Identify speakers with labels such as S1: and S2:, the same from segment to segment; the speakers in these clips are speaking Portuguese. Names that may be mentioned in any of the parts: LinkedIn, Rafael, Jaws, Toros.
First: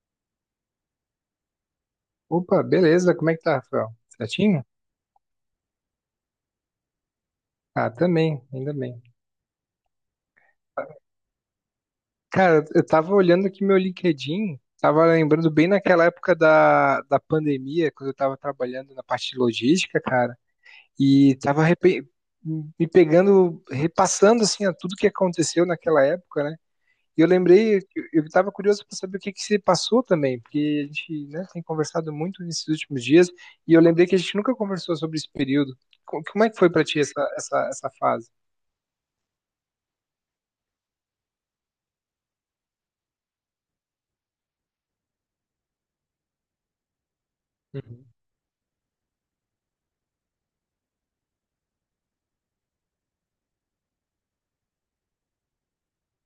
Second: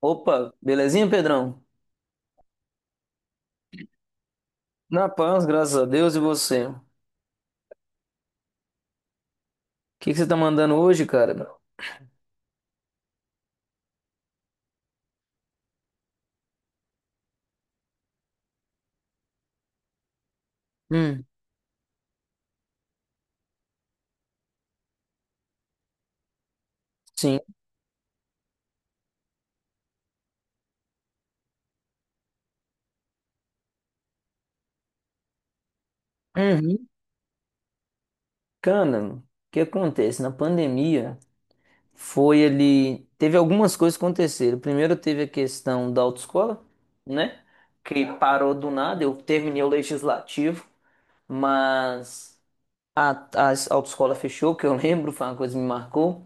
S1: Opa, belezinha, Pedrão?
S2: Opa, beleza, como é que tá, Rafael? Certinho?
S1: Na paz, graças a Deus e você. O
S2: Ah, também, ainda bem.
S1: que que você tá mandando hoje, cara?
S2: Cara, eu tava olhando aqui meu LinkedIn, tava lembrando bem naquela época da pandemia, quando eu tava trabalhando na parte de logística, cara,
S1: Hum,
S2: e me pegando, repassando, assim, a tudo que aconteceu naquela época, né? E eu
S1: Sim.
S2: lembrei, eu tava curioso para saber o que que se passou também, porque a gente, né, tem conversado muito nesses últimos dias, e eu lembrei que a gente nunca conversou sobre esse período. Como é que foi pra
S1: Uhum.
S2: ti essa fase?
S1: Cara, o que acontece? Na pandemia foi ali. Teve algumas coisas que aconteceram. Primeiro teve a questão da autoescola, né? Que
S2: Uhum.
S1: parou do nada. Eu terminei o legislativo, mas a, a autoescola fechou, que eu lembro, foi uma coisa que me marcou.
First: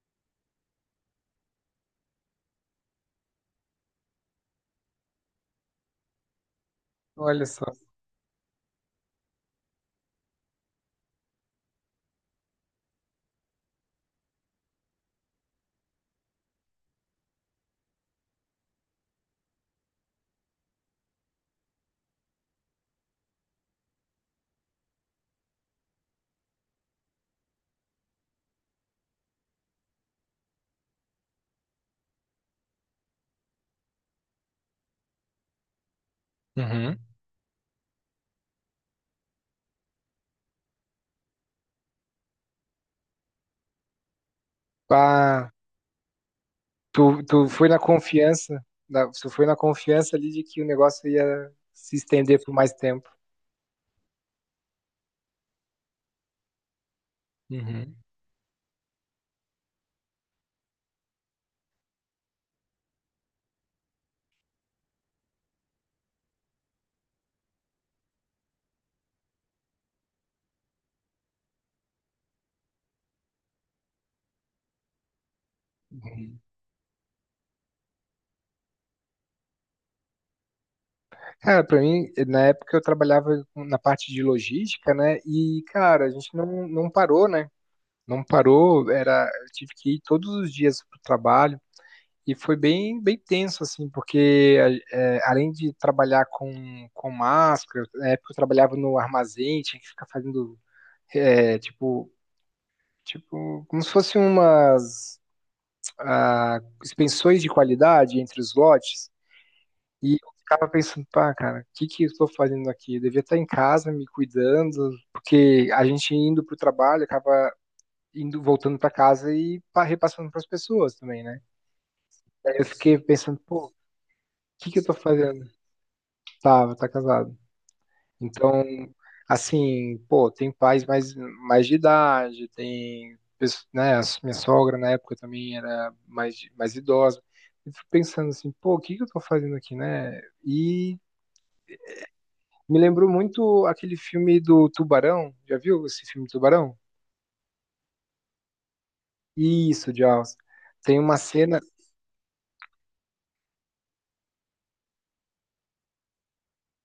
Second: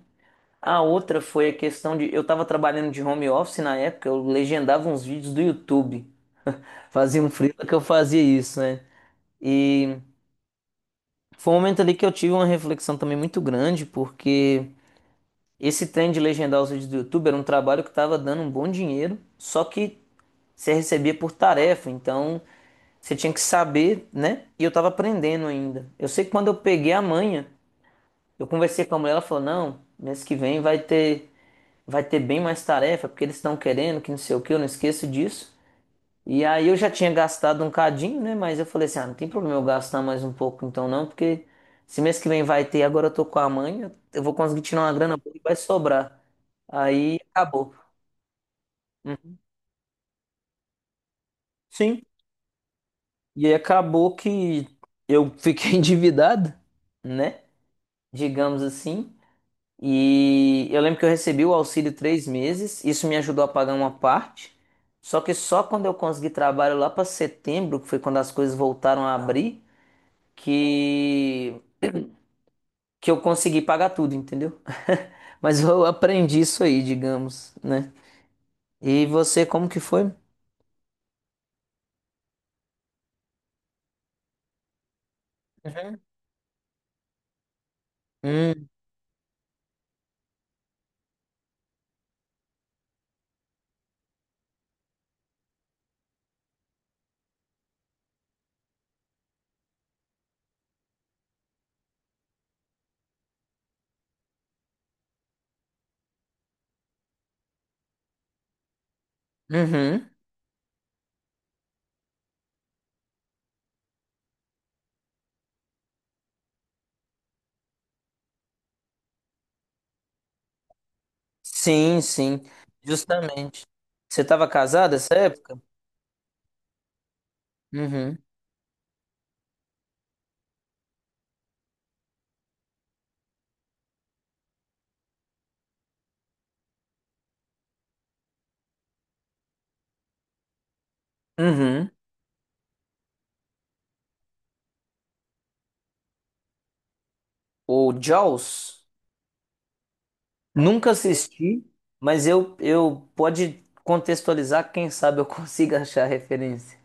S1: A outra foi a questão de. Eu tava trabalhando de home office na época, eu legendava uns vídeos do YouTube. Fazia um
S2: Olha só.
S1: freela que eu fazia isso, né? E foi um momento ali que eu tive uma reflexão também muito grande, porque esse trem de legendar os vídeos do YouTube era um trabalho que estava dando um bom dinheiro, só que você recebia por tarefa, então você tinha que saber, né? E eu estava aprendendo ainda. Eu sei que quando eu peguei a manha, eu conversei com a mulher, ela falou: "Não, mês que vem vai ter bem mais tarefa, porque eles estão querendo, que não sei o que, eu não esqueço disso". E aí eu já
S2: Uhum.
S1: tinha gastado um cadinho, né? Mas eu falei assim, ah, não tem problema eu gastar mais um pouco então não, porque se mês que vem vai ter, agora eu tô com a mãe, eu vou conseguir tirar uma grana boa e
S2: Ah,
S1: vai sobrar. Aí
S2: tu, tu foi
S1: acabou.
S2: na confiança, tu foi na confiança ali de que o negócio ia se
S1: Sim.
S2: estender por mais tempo.
S1: E aí acabou que eu fiquei endividado, né?
S2: Uhum.
S1: Digamos assim. E eu lembro que eu recebi o auxílio 3 meses, isso me ajudou a pagar uma parte. Só que só quando eu consegui trabalho lá para setembro, que foi quando as coisas voltaram a abrir, que que eu consegui pagar tudo, entendeu? Mas eu
S2: Uhum.
S1: aprendi isso aí, digamos, né? E você, como que foi?
S2: Cara, pra mim, na época eu na parte de logística, né? E,
S1: Uhum.
S2: cara, a gente não parou, né? Não
S1: Hum,
S2: parou, era, eu tive que ir todos os dias pro trabalho e foi bem, bem tenso, assim, porque além de trabalhar com máscara, na época eu trabalhava no armazém, tinha que ficar fazendo, é, tipo, tipo, como se fossem umas suspensões de qualidade entre os lotes.
S1: uhum.
S2: E eu ficava pensando, pá, cara, o que que eu estou fazendo aqui? Eu devia estar em casa me cuidando, porque a gente indo pro trabalho acaba indo voltando para casa e repassando para as pessoas também, né?
S1: Sim, sim,
S2: Aí eu fiquei pensando,
S1: justamente.
S2: pô, o
S1: Você estava
S2: que que eu tô
S1: casada essa
S2: fazendo?
S1: época?
S2: Tava, tá casado.
S1: Uhum.
S2: Então, assim, pô, tem pais mais de idade, né, a minha sogra na época também era mais, mais idosa. Eu fico pensando assim, pô, o que que eu tô fazendo aqui, né? E
S1: Uhum.
S2: me lembrou muito aquele filme do Tubarão, já viu esse filme Tubarão?
S1: O Jaws,
S2: Isso, Jaws.
S1: nunca
S2: Tem uma cena.
S1: assisti, mas eu, pode contextualizar, quem sabe eu consiga achar a referência.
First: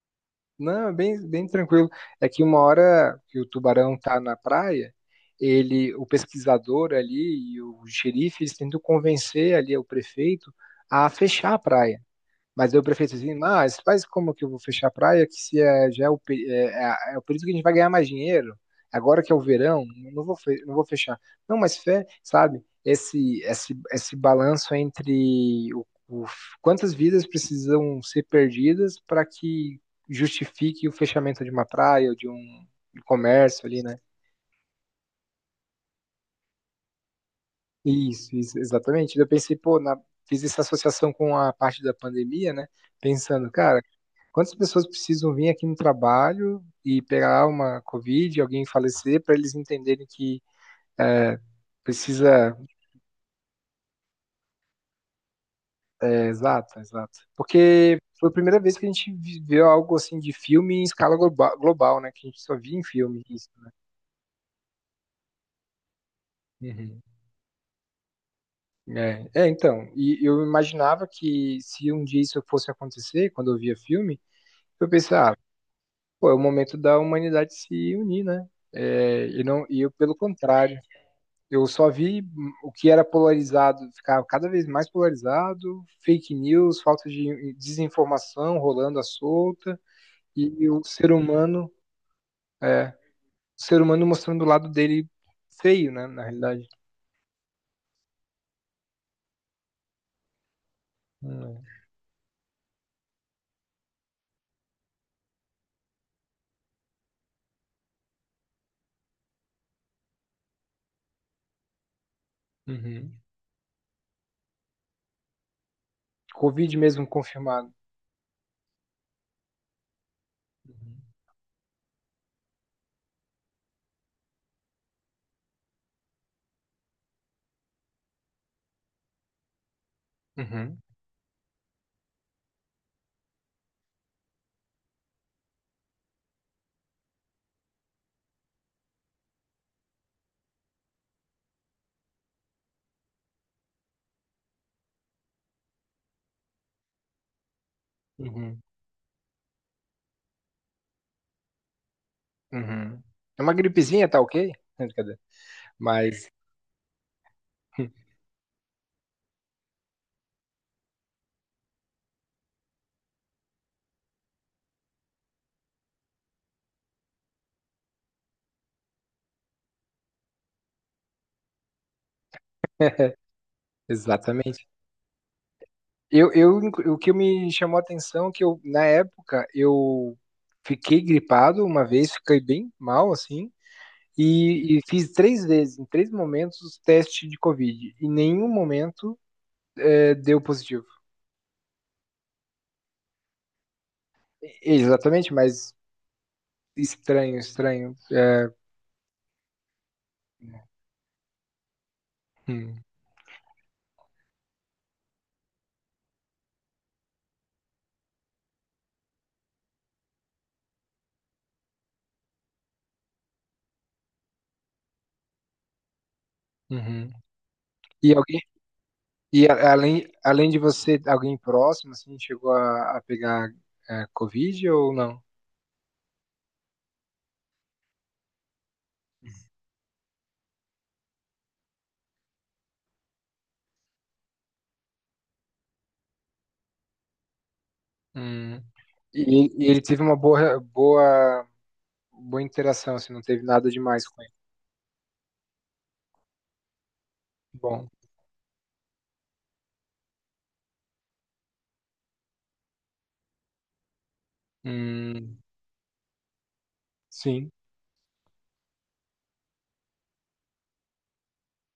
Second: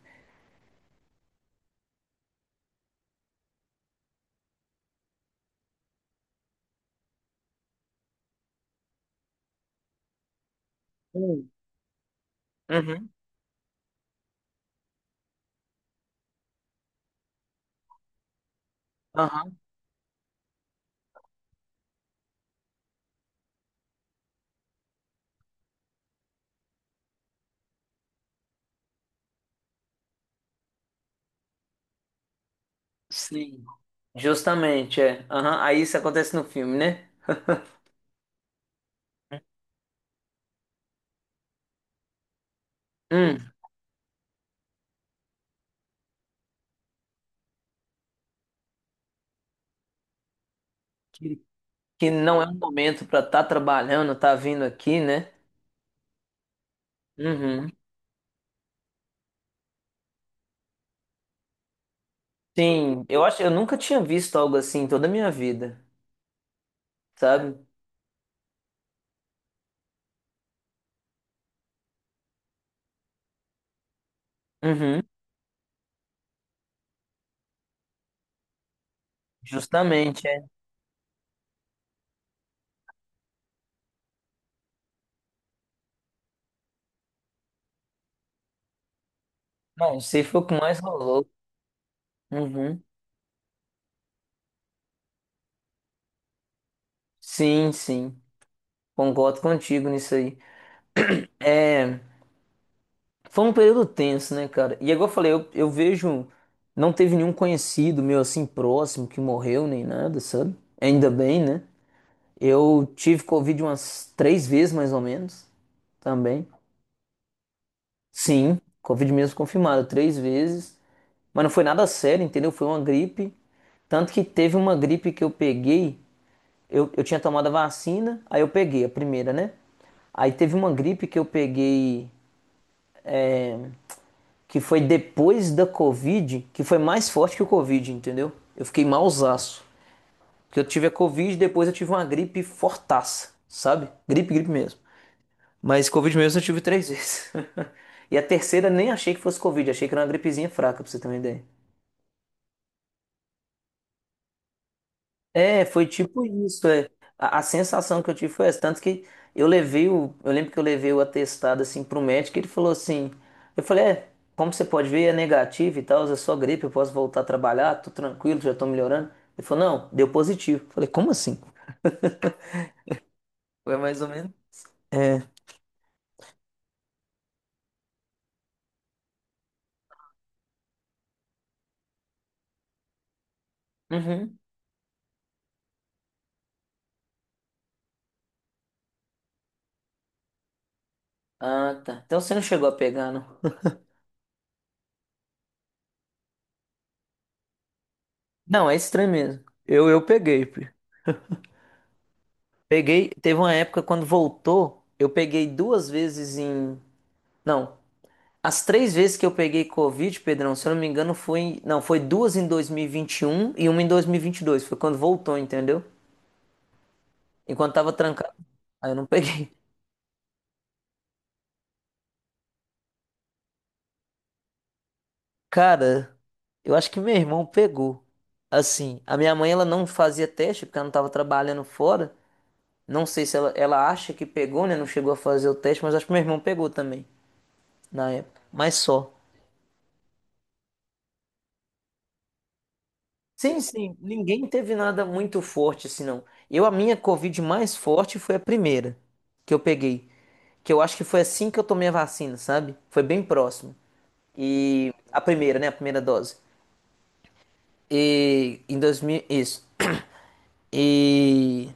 S2: Não, é bem, bem tranquilo. É que uma hora que o tubarão tá na praia, ele, o pesquisador ali e o xerife, eles tentam convencer ali o prefeito a
S1: Hum.
S2: fechar a praia. Mas eu
S1: Uhum.
S2: prefiro assim, mas faz como que eu vou fechar a praia, que se é, já é é o período que a gente vai ganhar mais dinheiro, agora que é o
S1: Aham.
S2: verão, não vou, não vou fechar. Não, mas fé, sabe, esse balanço entre quantas vidas precisam ser perdidas para que justifique o fechamento de uma praia ou de um
S1: Sim.
S2: comércio ali, né?
S1: Justamente, é. Aham. Aí isso acontece no filme, né?
S2: Isso, exatamente. Eu pensei, pô, fiz essa associação com a parte da pandemia, né? Pensando,
S1: Hum.
S2: cara, quantas pessoas precisam vir aqui no trabalho e pegar uma Covid, alguém falecer, para eles entenderem que é,
S1: Que não é um
S2: precisa.
S1: momento pra estar trabalhando, tá vindo aqui, né?
S2: É, exato, exato.
S1: Uhum.
S2: Porque foi a primeira vez que a gente viveu algo assim de filme em escala global, né? Que a gente só via em
S1: Sim,
S2: filme
S1: eu acho,
S2: isso,
S1: eu
S2: né?
S1: nunca tinha visto algo assim em toda a minha vida,
S2: Uhum.
S1: sabe?
S2: É, é, então, e eu imaginava que se um dia isso fosse acontecer, quando eu via filme, eu
S1: Uhum.
S2: pensava, pô, é o momento da humanidade se unir, né? É, e não, e eu, pelo
S1: Justamente, é.
S2: contrário, eu só vi o que era polarizado ficar cada vez mais polarizado, fake news, falta de desinformação rolando à solta,
S1: Não, você foi o que
S2: e
S1: mais
S2: o ser
S1: rolou.
S2: humano,
S1: Uhum.
S2: o ser humano mostrando o lado dele feio, né? Na realidade.
S1: Sim, sim. Concordo contigo nisso aí.
S2: Hum,
S1: É, foi um período tenso, né, cara? E agora eu falei, eu, vejo, não teve nenhum conhecido meu assim próximo que morreu nem nada, sabe? Ainda bem, né?
S2: é.
S1: Eu
S2: Uhum.
S1: tive Covid umas 3 vezes mais ou menos também.
S2: Covid mesmo confirmado.
S1: Sim, Covid mesmo confirmado 3 vezes,
S2: Uhum.
S1: mas não foi nada sério, entendeu? Foi uma gripe. Tanto que teve uma gripe que eu peguei, eu, tinha tomado a vacina, aí eu peguei a primeira, né? Aí teve uma
S2: Uhum.
S1: gripe que eu peguei que foi depois da Covid, que foi mais forte que o Covid, entendeu? Eu fiquei malzaço. Porque eu tive a Covid, depois eu tive uma gripe fortaça, sabe? Gripe, gripe mesmo. Mas Covid mesmo eu tive 3 vezes. E a
S2: Uhum.
S1: terceira nem achei que fosse Covid, achei que era uma gripezinha fraca, pra você ter uma ideia.
S2: Uhum. É uma gripezinha, tá ok? Brincadeira.
S1: É, foi tipo
S2: Mas,
S1: isso, é. A sensação que eu tive foi essa, tanto que eu levei o, eu lembro que eu levei o atestado assim pro médico, e ele falou assim, eu falei, é, como você pode ver, é negativo e tal, é só gripe, eu posso voltar a trabalhar, tô tranquilo, já tô melhorando. Ele falou, não, deu positivo. Eu falei, como assim? Foi mais ou menos.
S2: exatamente.
S1: É.
S2: O que me chamou a atenção é que eu, na época, eu fiquei gripado uma vez, fiquei bem mal, assim,
S1: Uhum.
S2: e fiz três vezes, em três momentos, os testes de Covid. E em nenhum momento deu positivo.
S1: Ah, tá. Então você não chegou a pegar, não?
S2: Exatamente, mas estranho, estranho. É,
S1: Não, é estranho mesmo. Eu, peguei, pi.
S2: hum,
S1: Peguei. Teve uma época quando voltou, eu peguei 2 vezes em. Não. As três vezes que eu peguei Covid, Pedrão, se eu não me engano, foi. Não, foi duas em 2021 e vinte e um e uma em 2022. Foi quando voltou, entendeu?
S2: uhum.
S1: Enquanto tava
S2: E
S1: trancado.
S2: alguém,
S1: Aí eu não peguei.
S2: além, além de você, alguém próximo, assim, chegou a pegar Covid ou não?
S1: Cara, eu acho que meu irmão pegou. Assim, a minha mãe, ela não fazia teste porque ela não tava trabalhando fora. Não sei se ela, acha que pegou, né? Não chegou a fazer o teste, mas acho que meu irmão pegou também na época.
S2: Hum.
S1: Mas só.
S2: E ele teve uma boa, boa interação, assim, não teve
S1: Sim,
S2: nada
S1: sim,
S2: demais com ele.
S1: ninguém teve nada muito forte assim, não. Eu, a minha Covid mais
S2: Bom,
S1: forte foi a primeira que eu peguei. Que eu acho que foi assim que eu tomei a vacina, sabe? Foi bem próximo. E a
S2: hum,
S1: primeira, né? A primeira dose.
S2: sim.
S1: E em 2000 isso. E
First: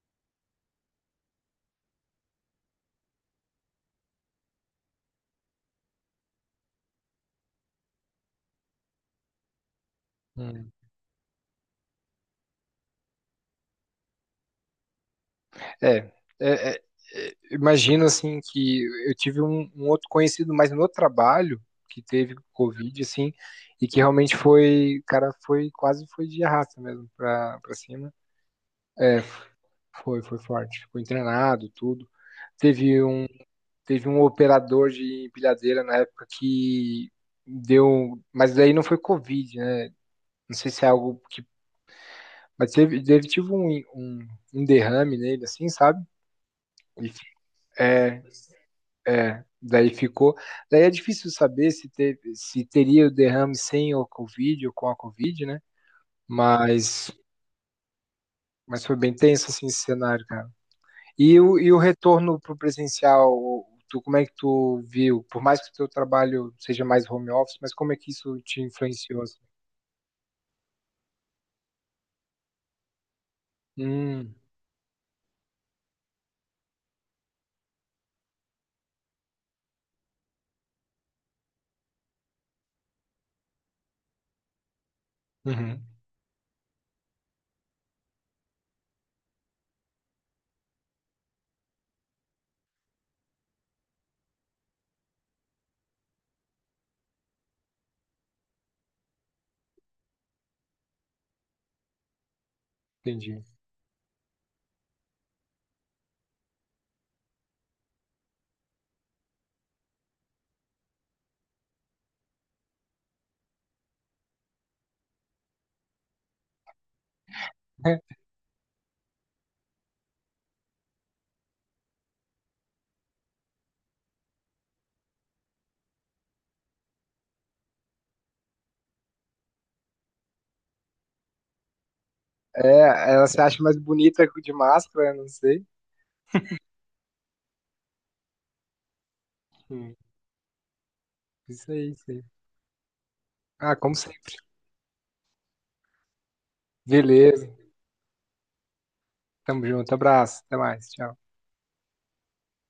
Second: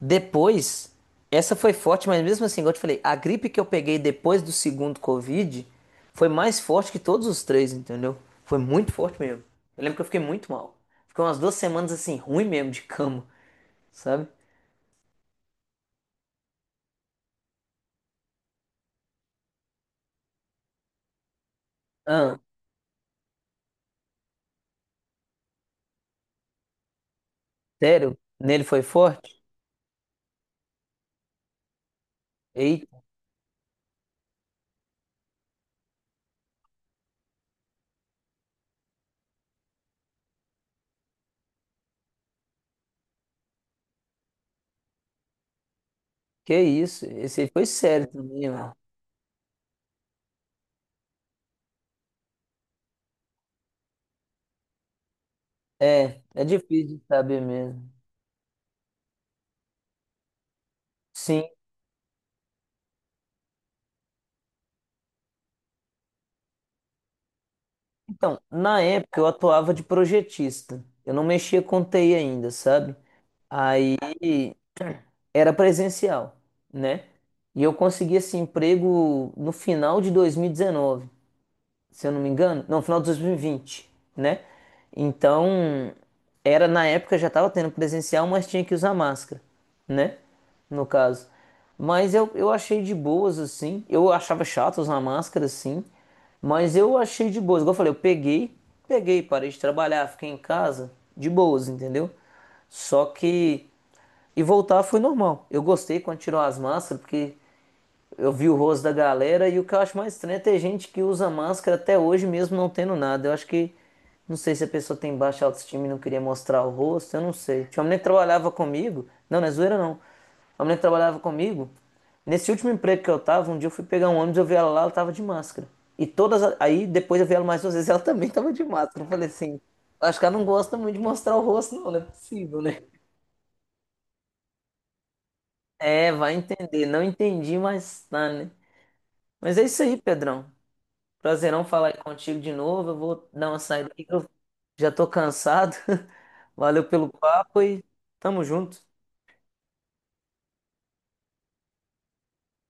S1: depois, essa foi forte, mas mesmo assim, igual eu te falei, a gripe que eu peguei depois do segundo Covid foi mais forte que todos os três, entendeu? Foi muito forte mesmo. Eu lembro que eu fiquei muito
S2: Hum.
S1: mal. Fiquei umas 2 semanas assim, ruim mesmo de cama, sabe?
S2: É, é, é, imagino assim que eu tive um outro conhecido, mas no trabalho que teve
S1: Ah,
S2: Covid, assim, e que realmente foi, cara, foi quase foi de arrasta mesmo pra, pra cima.
S1: sério? Nele foi
S2: É,
S1: forte?
S2: foi, foi forte. Ficou internado, tudo. Teve
S1: Eita,
S2: um, teve um operador de empilhadeira na época que deu, mas daí não foi Covid, né? Não sei se é algo que. Mas teve, teve tipo um derrame nele, assim, sabe?
S1: que isso?
S2: E,
S1: Esse aí foi sério
S2: é,
S1: também, mano.
S2: daí ficou. Daí é difícil saber se, teve, se teria o derrame sem o Covid ou com a Covid, né?
S1: É, é difícil de
S2: Mas,
S1: saber mesmo.
S2: mas foi bem tenso assim, esse cenário, cara.
S1: Sim,
S2: E o retorno pro presencial, tu, como é que tu viu? Por mais que o teu trabalho seja mais home office, mas como é que
S1: então,
S2: isso te
S1: na época
S2: influenciou,
S1: eu
S2: assim?
S1: atuava de projetista. Eu não mexia com TI ainda, sabe?
S2: Hum,
S1: Era presencial, né? E eu consegui esse emprego no final de 2019, se eu não me engano, não, final de 2020, né?
S2: uhum,
S1: Então, era na época já estava tendo presencial, mas tinha que usar máscara, né? No caso. Mas eu, achei de boas assim. Eu achava chato usar máscara assim, mas eu achei de boas. Igual eu falei, eu peguei, peguei, parei de trabalhar, fiquei em casa de boas, entendeu? Só
S2: entendi.
S1: que e voltar foi normal. Eu gostei quando tirou as máscaras, porque eu vi o rosto da galera. E o que eu acho mais estranho é ter gente que usa máscara até hoje, mesmo não tendo nada. Eu acho que. Não sei se a pessoa tem baixa autoestima e não queria mostrar o rosto, eu não sei. Tinha uma mulher que trabalhava comigo. Não, não é zoeira não. A mulher que trabalhava comigo, nesse último emprego que eu tava, um dia eu fui pegar um ônibus, eu vi ela lá, ela tava de máscara. E todas. Aí depois eu vi ela mais 2 vezes, ela também tava de máscara. Eu falei assim, acho que ela não gosta muito de mostrar o rosto, não, não é possível, né?
S2: É, ela se acha mais bonita de máscara, não sei.
S1: É, vai entender. Não entendi, mas tá, né? Mas é isso aí, Pedrão. Prazerão
S2: Isso
S1: falar
S2: aí,
S1: aí
S2: isso aí.
S1: contigo de novo. Eu vou dar uma
S2: Ah,
S1: saída
S2: como
S1: aqui que eu
S2: sempre.
S1: já tô cansado. Valeu pelo
S2: Beleza.
S1: papo e tamo junto.
S2: Tamo junto. Abraço. Até mais. Tchau.